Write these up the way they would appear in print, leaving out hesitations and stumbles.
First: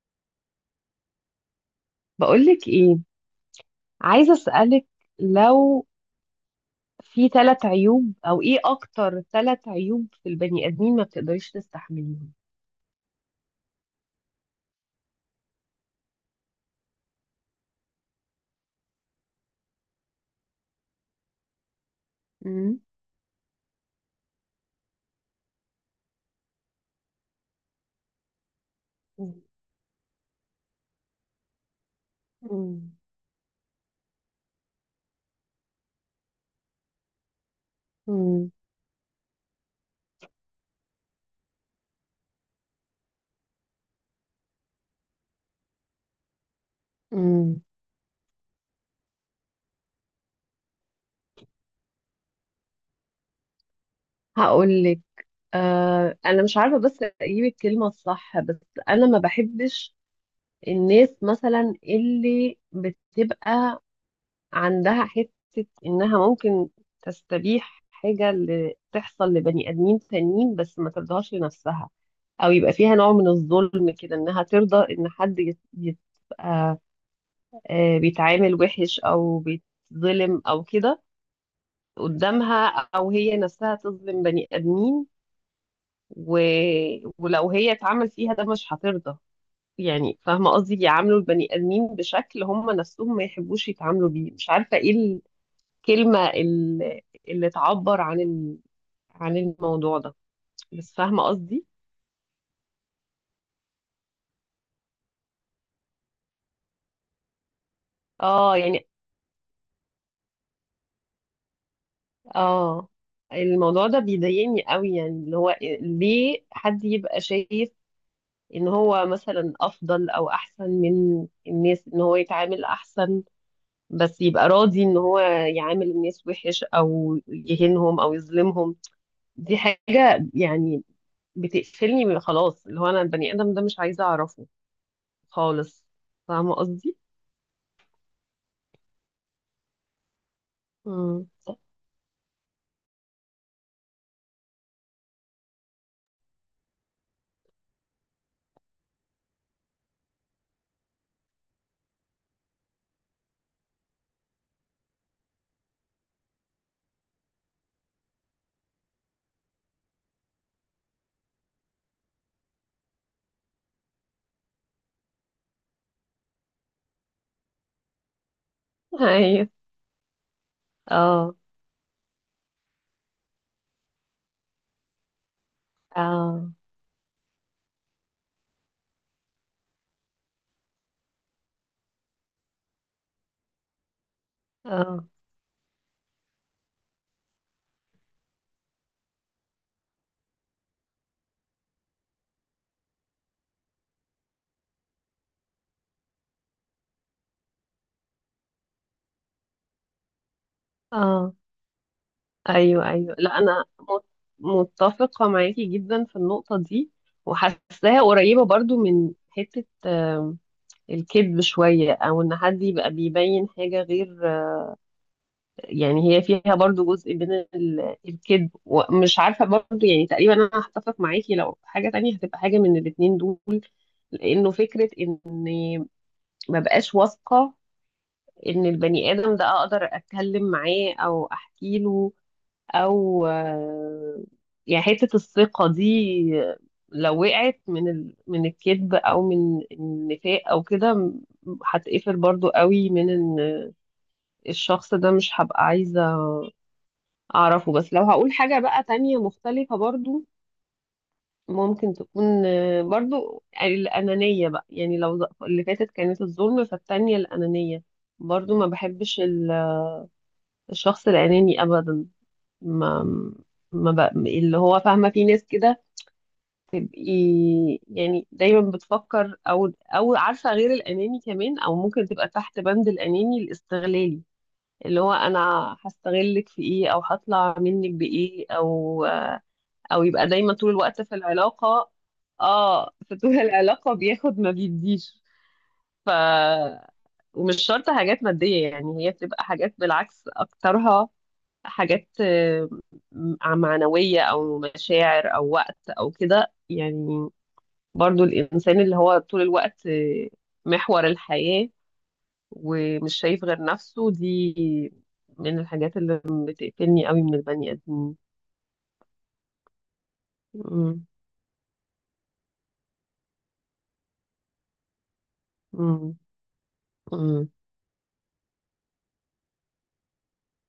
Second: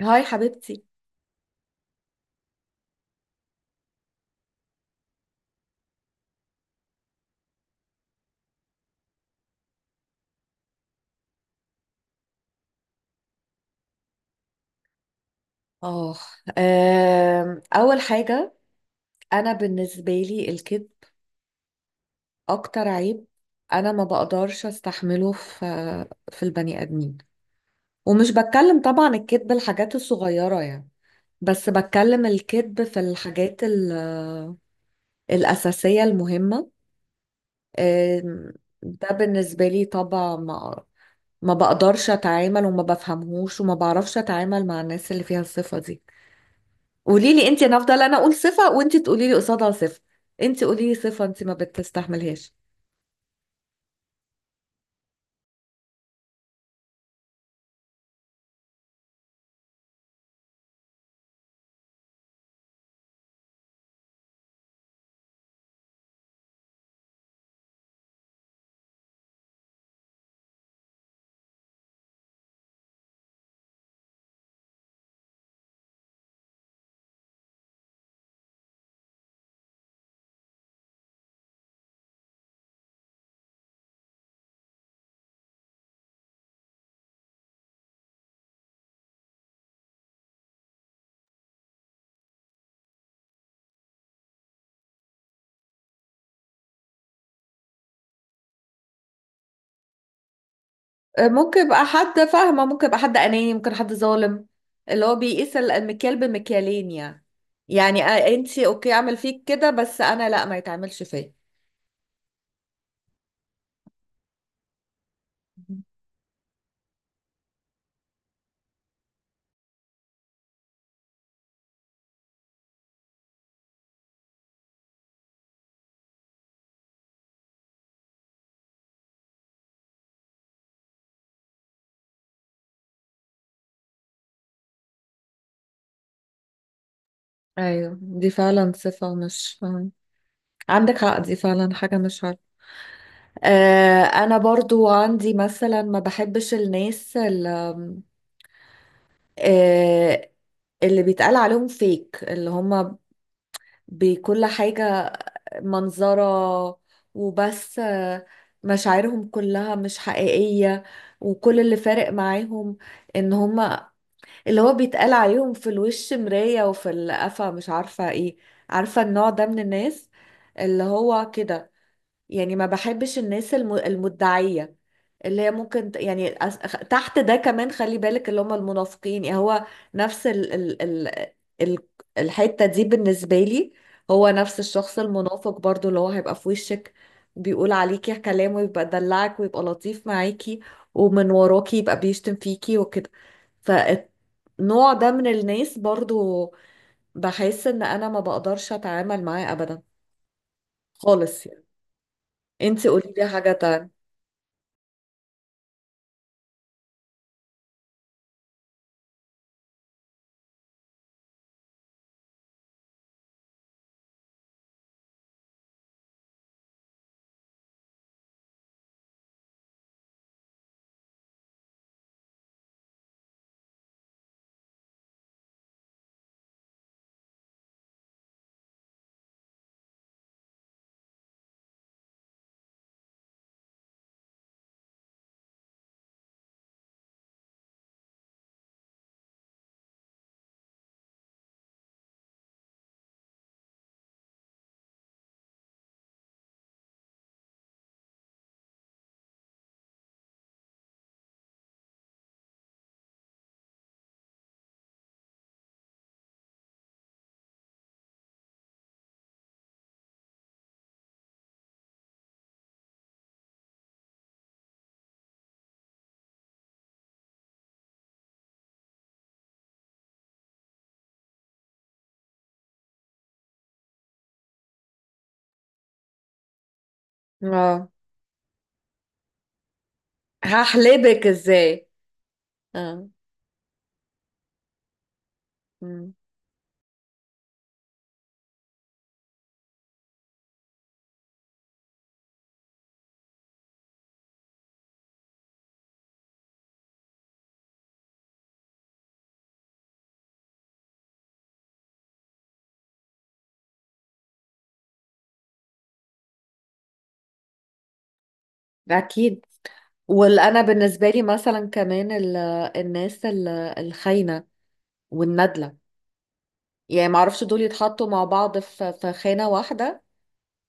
هاي حبيبتي. بقولك ايه، عايزة اسألك، لو في ثلاث عيوب او ايه اكتر ثلاث عيوب في البني ادمين ما بتقدريش تستحمليهم. اه اول حاجه، انا بالنسبه لي الكذب مم. اكتر عيب، انا ما بقدرش استحمله في البني ادمين. ومش بتكلم طبعا الكذب الحاجات الصغيره يعني، بس بتكلم الكذب مم. في الحاجات الاساسيه المهمه. آم، ده بالنسبه لي طبعا، ما بقدرش اتعامل وما بفهمهوش وما بعرفش اتعامل مع الناس اللي فيها الصفه دي. قولي لي مم. انت، انا افضل انا اقول صفه وانت تقولي لي قصادها صفه. انت قولي لي صفه انت ما بتستحملهاش. هقول لك. انا مش عارفة بس اجيب الكلمة الصح بس انا ما بحبش الناس مثلا اللي بتبقى عندها حتة انها ممكن تستبيح حاجة اللي تحصل لبني ادمين تانيين بس ما ترضاش لنفسها، او يبقى فيها نوع من الظلم كده انها ترضى ان حد يبقى بيتعامل وحش او بيتظلم او كده قدامها، او هي نفسها تظلم بني ادمين. و... ولو هي اتعمل فيها ده مش هترضى. يعني فاهمه قصدي، يعاملوا البني ادمين بشكل هم نفسهم ما يحبوش يتعاملوا بيه. مش عارفه ايه الكلمه اللي تعبر عن عن الموضوع ده. بس فاهمه ممكن قصدي. يبقى حد فاهمه، ممكن يبقى حد اناني، ممكن حد ظالم، اللي هو بيقيس المكيال بمكيالين يعني. يعني اه، انت يعني اوكي اعمل فيك كده بس انا لا، ما يتعملش فيا. اه الموضوع ده بيضايقني قوي، يعني اللي هو ليه حد يبقى شايف ان هو مثلا افضل او احسن من الناس، ان هو يتعامل احسن بس يبقى راضي ان هو يعامل الناس وحش او يهينهم او يظلمهم. دي حاجة يعني بتقفلني من، خلاص، اللي هو انا البني ادم ده مش عايزة اعرفه خالص. فاهمة قصدي؟ ايوه دي فعلا صفه، مش عندك حق، امم. دي فعلا حاجه مش عارفه. آه انا برضو عندي مثلا ما بحبش الناس اللي، آه اللي بيتقال عليهم فيك، اللي هم بكل حاجة منظرة وبس، مشاعرهم كلها مش حقيقية. وكل اللي فارق معاهم ان هما اللي هو بيتقال عليهم في الوش مراية وفي القفا، مش عارفة ايه. عارفة النوع ده ايوه. من الناس اللي هو اه. كده؟ يعني ما بحبش الناس المدعية، اللي هي ممكن اه. تحت ده كمان، خلي بالك اللي هم المنافقين. يعني هو نفس ال الحتة دي بالنسبة لي، هو نفس الشخص اه. المنافق برضو، اللي هو هيبقى في وشك بيقول عليكي كلام ويبقى دلعك ويبقى لطيف معاكي، ومن وراكي يبقى بيشتم فيكي وكده. فالنوع ده من الناس برضو بحس ان انا ما بقدرش اتعامل معاه ابدا اه. خالص يعني. انتي ايوه، قولي ايوه، لي لا حاجة. انا متفقه معاكي جدا في النقطه دي، وحاساها قريبه برضو من حته، الكذب شويه، او ان حد يبقى بيبين حاجه غير، يعني هي فيها برضو جزء من الكذب، ومش عارفه برضو، يعني تقريبا انا هتفق معاكي لو حاجه تانية هتبقى حاجه من الاتنين دول. لانه فكره اني ما بقاش واثقه ان البني ادم ده اقدر اتكلم معاه او احكي له، او يعني حتة الثقة دي لو وقعت من من الكذب او من النفاق او كده هتقفل برضو قوي من ان الشخص ده مش هبقى عايزة اعرفه. بس لو هقول حاجة بقى تانية مختلفة، برضو ممكن تكون برضو الأنانية بقى، يعني لو اللي فاتت كانت الظلم، فالتانية الأنانية. برضو ما بحبش الشخص الأناني أبدا، ما ما اللي هو فاهمة في ناس كده تبقي، يعني دايما بتفكر او عارفه غير الاناني، كمان او ممكن تبقى تحت بند الاناني الاستغلالي، اللي هو انا هستغلك في ايه او هطلع اه، منك بايه، او يبقى دايما طول الوقت في هحلبك ازاي. العلاقه. اه، اه. في طول العلاقه بياخد ما بيديش. ف مم. ومش شرط حاجات ماديه، يعني هي بتبقى حاجات، بالعكس اكترها حاجات، معنويه، او مشاعر، او وقت او كده يعني. برضو الإنسان اللي هو طول الوقت، محور الحياة ومش شايف غير نفسه، دي من الحاجات اللي بتقفلني قوي من البني آدمين. اكيد. وانا مم. بالنسبه لي مثلا كمان الناس الخاينه والندله، مم. يعني ما اعرفش مم. دول يتحطوا مع بعض في خانه واحده،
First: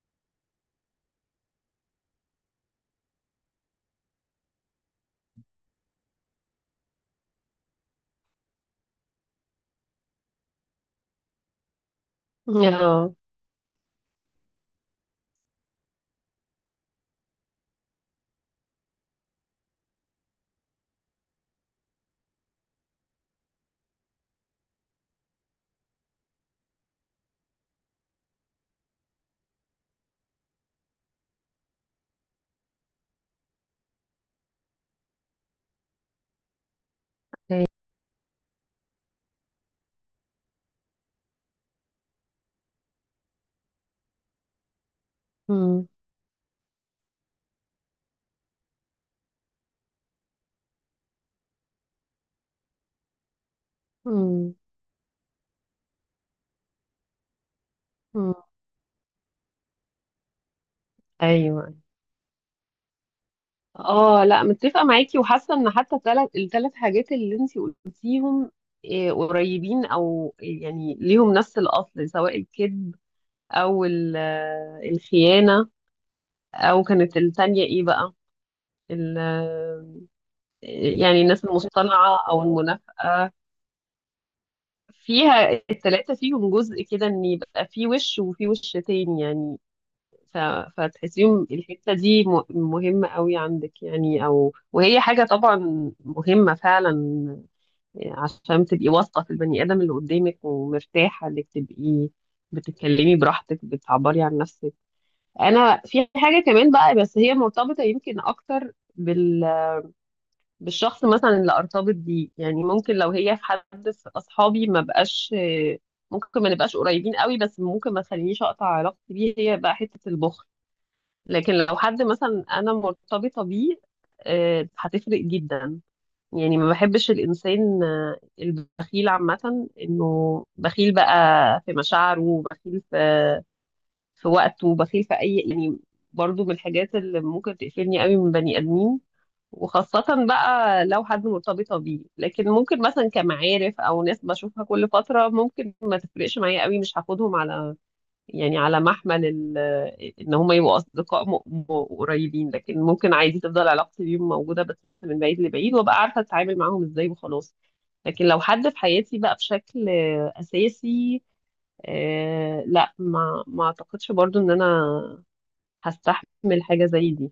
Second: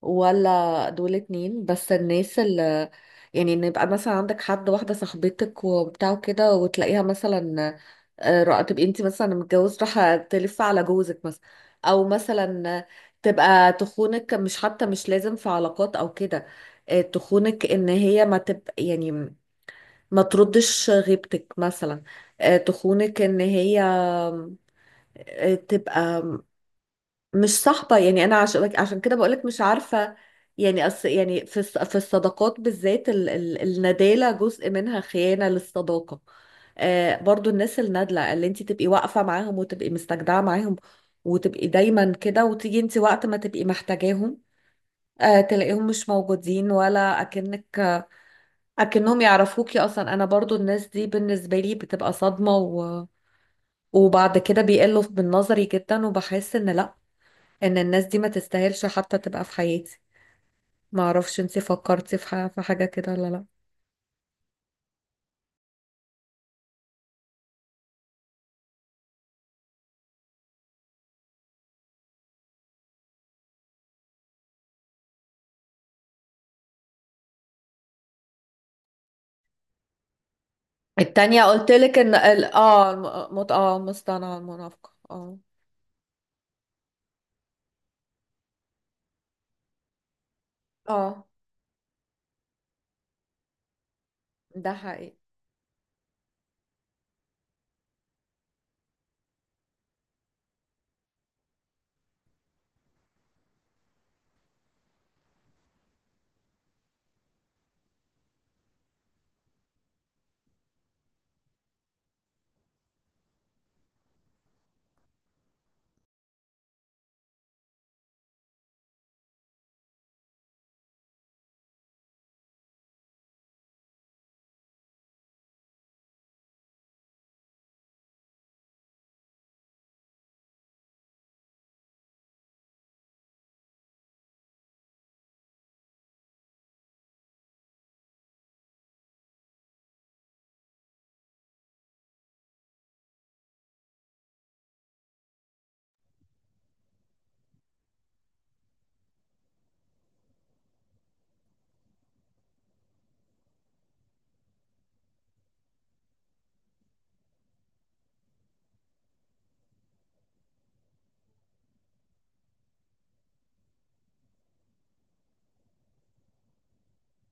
ولا دول اتنين. بس الناس اللي، يعني إن يبقى مثلا عندك حد، واحدة صاحبتك وبتاع كده، وتلاقيها مثلا تبقي انت مثلا متجوز، راح تلف على جوزك مثلا، او مثلا آه. تبقى تخونك. مش حتى مش لازم في علاقات او كده، تخونك ان هي ما تبقى يعني ما تردش غيبتك مثلا. تخونك ان هي تبقى مش صاحبة. يعني أنا عشان كده بقولك مش عارفة. يعني أص يعني في في الصداقات بالذات ال الندالة جزء منها خيانة للصداقة. آه برضو الناس النادلة، اللي انت تبقي واقفة معاهم وتبقي مستجدعة معاهم وتبقي دايما كده، وتيجي انت وقت ما تبقي محتاجاهم آه تلاقيهم مم. مش موجودين، ولا أكنك أكنهم يعرفوكي أصلا. أنا برضو الناس دي بالنسبة لي بتبقى صدمة، و وبعد مم. كده بيقلوا من نظري جدا، وبحس إن لأ، ان الناس دي ما مم. تستاهلش حتى تبقى في حياتي. ما اعرفش انت ايوه. فكرتي في في حاجة كده ولا لا؟ اه، لا، متفقه معاكي وحاسه ان حتى الثلاث حاجات اللي انتي قلتيهم، إيه، قريبين او يعني ليهم نفس الاصل، سواء الكذب او الخيانه، او كانت الثانيه ايه بقى ال يعني التانية الناس قلت لك ان المصطنعة أو ال- اه المنافقة، الم- مت... اه مصطنعة المنافقة، اه. فيها التلاتة، فيهم جزء كده إن يبقى في وش وفي وش تاني، يعني. ف... اه، فتحسيهم الحتة دي مهمة قوي عندك، يعني، أو ده وهي حقيقي. حاجة طبعا مهمة فعلا. عشان تبقي واثقة في البني آدم اللي قدامك ومرتاحة إنك تبقي بتتكلمي براحتك، بتعبري عن نفسك. أنا في حاجة كمان بقى، بس هي مرتبطة يمكن أكتر بالشخص مثلا اللي ارتبط بيه، يعني ممكن لو هي في حد في اصحابي ما بقاش، ممكن ما نبقاش قريبين قوي بس ممكن ما تخلينيش اقطع علاقتي بيه، هي بقى حتة البخل. لكن لو حد مثلا انا مرتبطة بيه، هتفرق جدا. يعني ما بحبش الانسان، البخيل عامة، انه بخيل بقى، في مشاعره، بخيل في وقته، بخيل في اي، يعني. برضو من الحاجات اللي ممكن تقفلني قوي من بني ادمين، وخاصة بقى لو حد مرتبطة بيه. لكن ممكن مثلا كمعارف أو ناس بشوفها كل فترة، ممكن ما تفرقش معايا قوي، مش هاخدهم على، يعني، على محمل إن هما يبقوا أصدقاء قريبين، لكن ممكن عادي تفضل علاقتي بيهم موجودة، بس من بعيد لبعيد، وأبقى عارفة أتعامل معاهم إزاي وخلاص. لكن لو حد في حياتي بقى بشكل أساسي، لا، ما أعتقدش برضو إن أنا هستحمل حاجة زي دي.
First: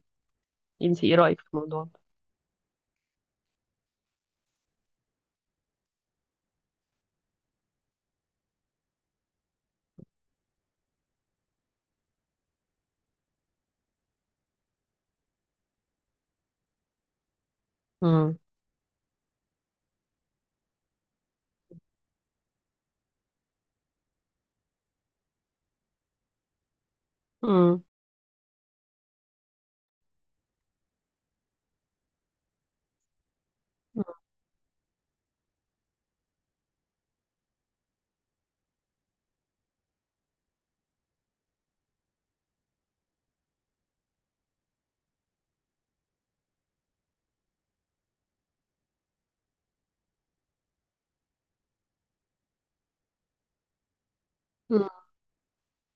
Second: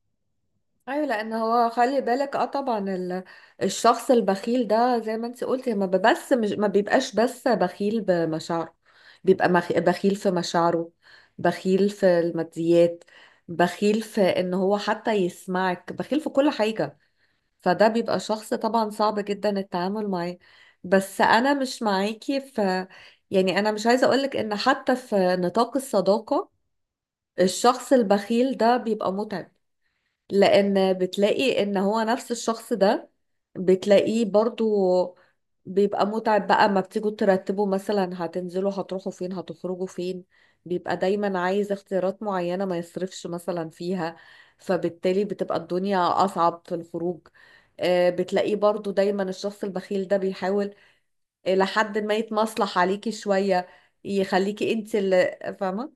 أنت ايوه، إيه لان رأيك في هو الموضوع ده؟ خلي بالك اه طبعا الشخص البخيل ده زي ما انت قلتي، ما بيبقاش بس بخيل بمشاعره. بخيل في مشاعره، بخيل في الماديات، بخيل في ان هو حتى يسمعك، بخيل في كل حاجة. فده بيبقى مم. شخص طبعا صعب جدا التعامل معاه. بس انا مش معاكي في، يعني انا مش عايزه اقولك ان حتى في نطاق الصداقه مم. الشخص البخيل ده بيبقى متعب. لان بتلاقي ان هو نفس الشخص ده، بتلاقيه برضو بيبقى متعب بقى. ما بتيجوا ترتبوا مثلا هتنزلوا، هتروحوا فين، هتخرجوا فين، بيبقى دايما عايز اختيارات معينة ما يصرفش مثلا فيها. فبالتالي بتبقى الدنيا اصعب في الخروج. بتلاقيه برضو دايما الشخص البخيل ده بيحاول إلى حد ما يتمصلح عليكي شوية، يخليكي مم. انت اللي فاهمة.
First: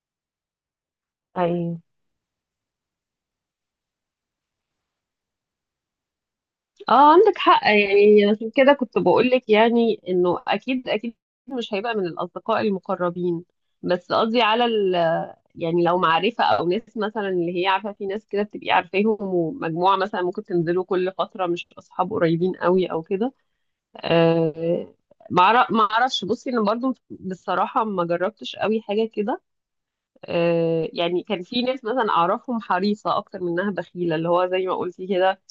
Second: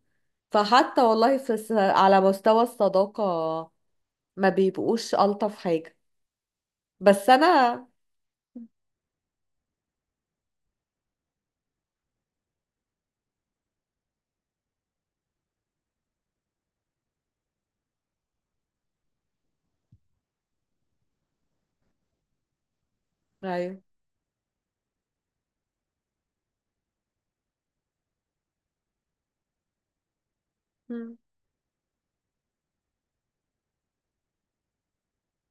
فحتى والله في ايوه. على مستوى الصداقة ما بيبقوش ألطف حاجة. اه، بس عندك حق، أنا، يعني عشان كده كنت بقولك، يعني انه اكيد اكيد مش هيبقى من الاصدقاء المقربين. بس قصدي على يعني لو معرفة او ناس مثلا اللي هي عارفة، في ناس كده بتبقي عارفاهم ومجموعة مثلا ممكن تنزلوا كل فترة، مش اصحاب قريبين قوي او كده. أيوه. آه ما اعرفش، بصي انا برضو بصراحة ما جربتش قوي حاجة كده. مم. يعني كان في ناس مثلا اعرفهم حريصة اكتر منها بخيلة، اللي هو زي ما قلتي كده،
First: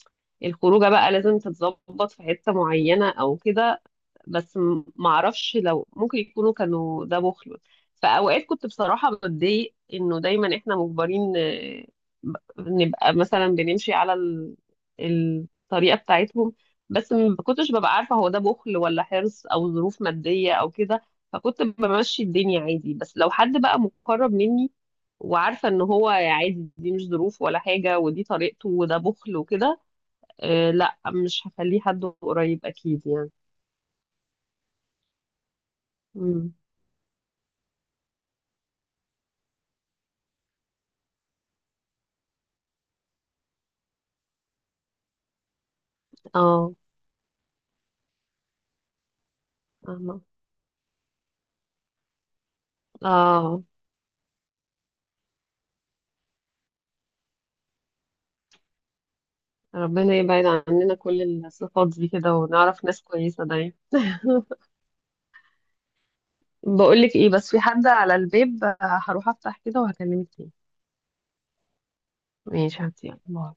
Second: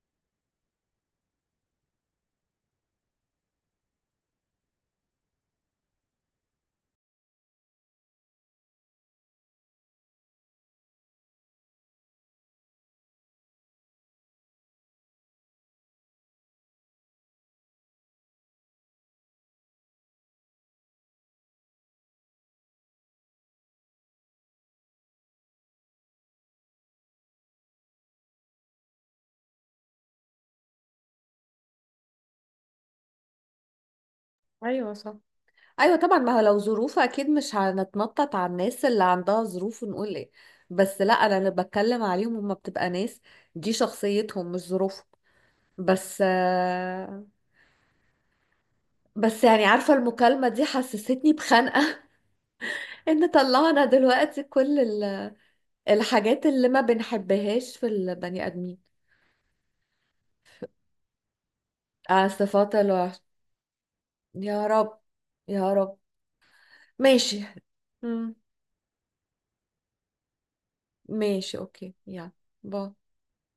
الخروجه بقى لازم تتظبط في حته معينه او كده. بس معرفش لو ممكن يكونوا كانوا ده بخل. في اوقات كنت بصراحه بتضايق انه دايما احنا مجبرين، نبقى مثلا بنمشي على الطريقه بتاعتهم. بس ما كنتش ببقى عارفه هو ده بخل ولا حرص او ظروف ماديه او كده. فكنت بمشي الدنيا عادي. بس لو حد بقى مقرب مني وعارفه ان هو عادي، دي مش ظروف ولا حاجه ودي طريقته وده بخل وكده، لا، مش هخليه حد قريب اكيد يعني. أيوه صح، أيوه طبعا، ما هو امم. لو ظروف أكيد مش هنتنطط على الناس اللي عندها ظروف ونقول إيه. بس لا، أنا اللي بتكلم عليهم هما بتبقى ناس دي شخصيتهم مش ظروفهم. بس اه. بس يعني عارفة فاهمة. المكالمة دي حسستني بخنقة. إن اه. طلعنا دلوقتي كل الحاجات اللي ما بنحبهاش في البني آدمين، ربنا يبعد عننا كل الصفات دي كده صفات ونعرف ناس الوحش. كويسة دايما. يا رب يا رب. بقولك ايه، ماشي. بس في حد على مم. الباب، هروح افتح كده وهكلمك تاني. ماشي اوكي، يلا ماشي، هاتي، باي. يلا، باي.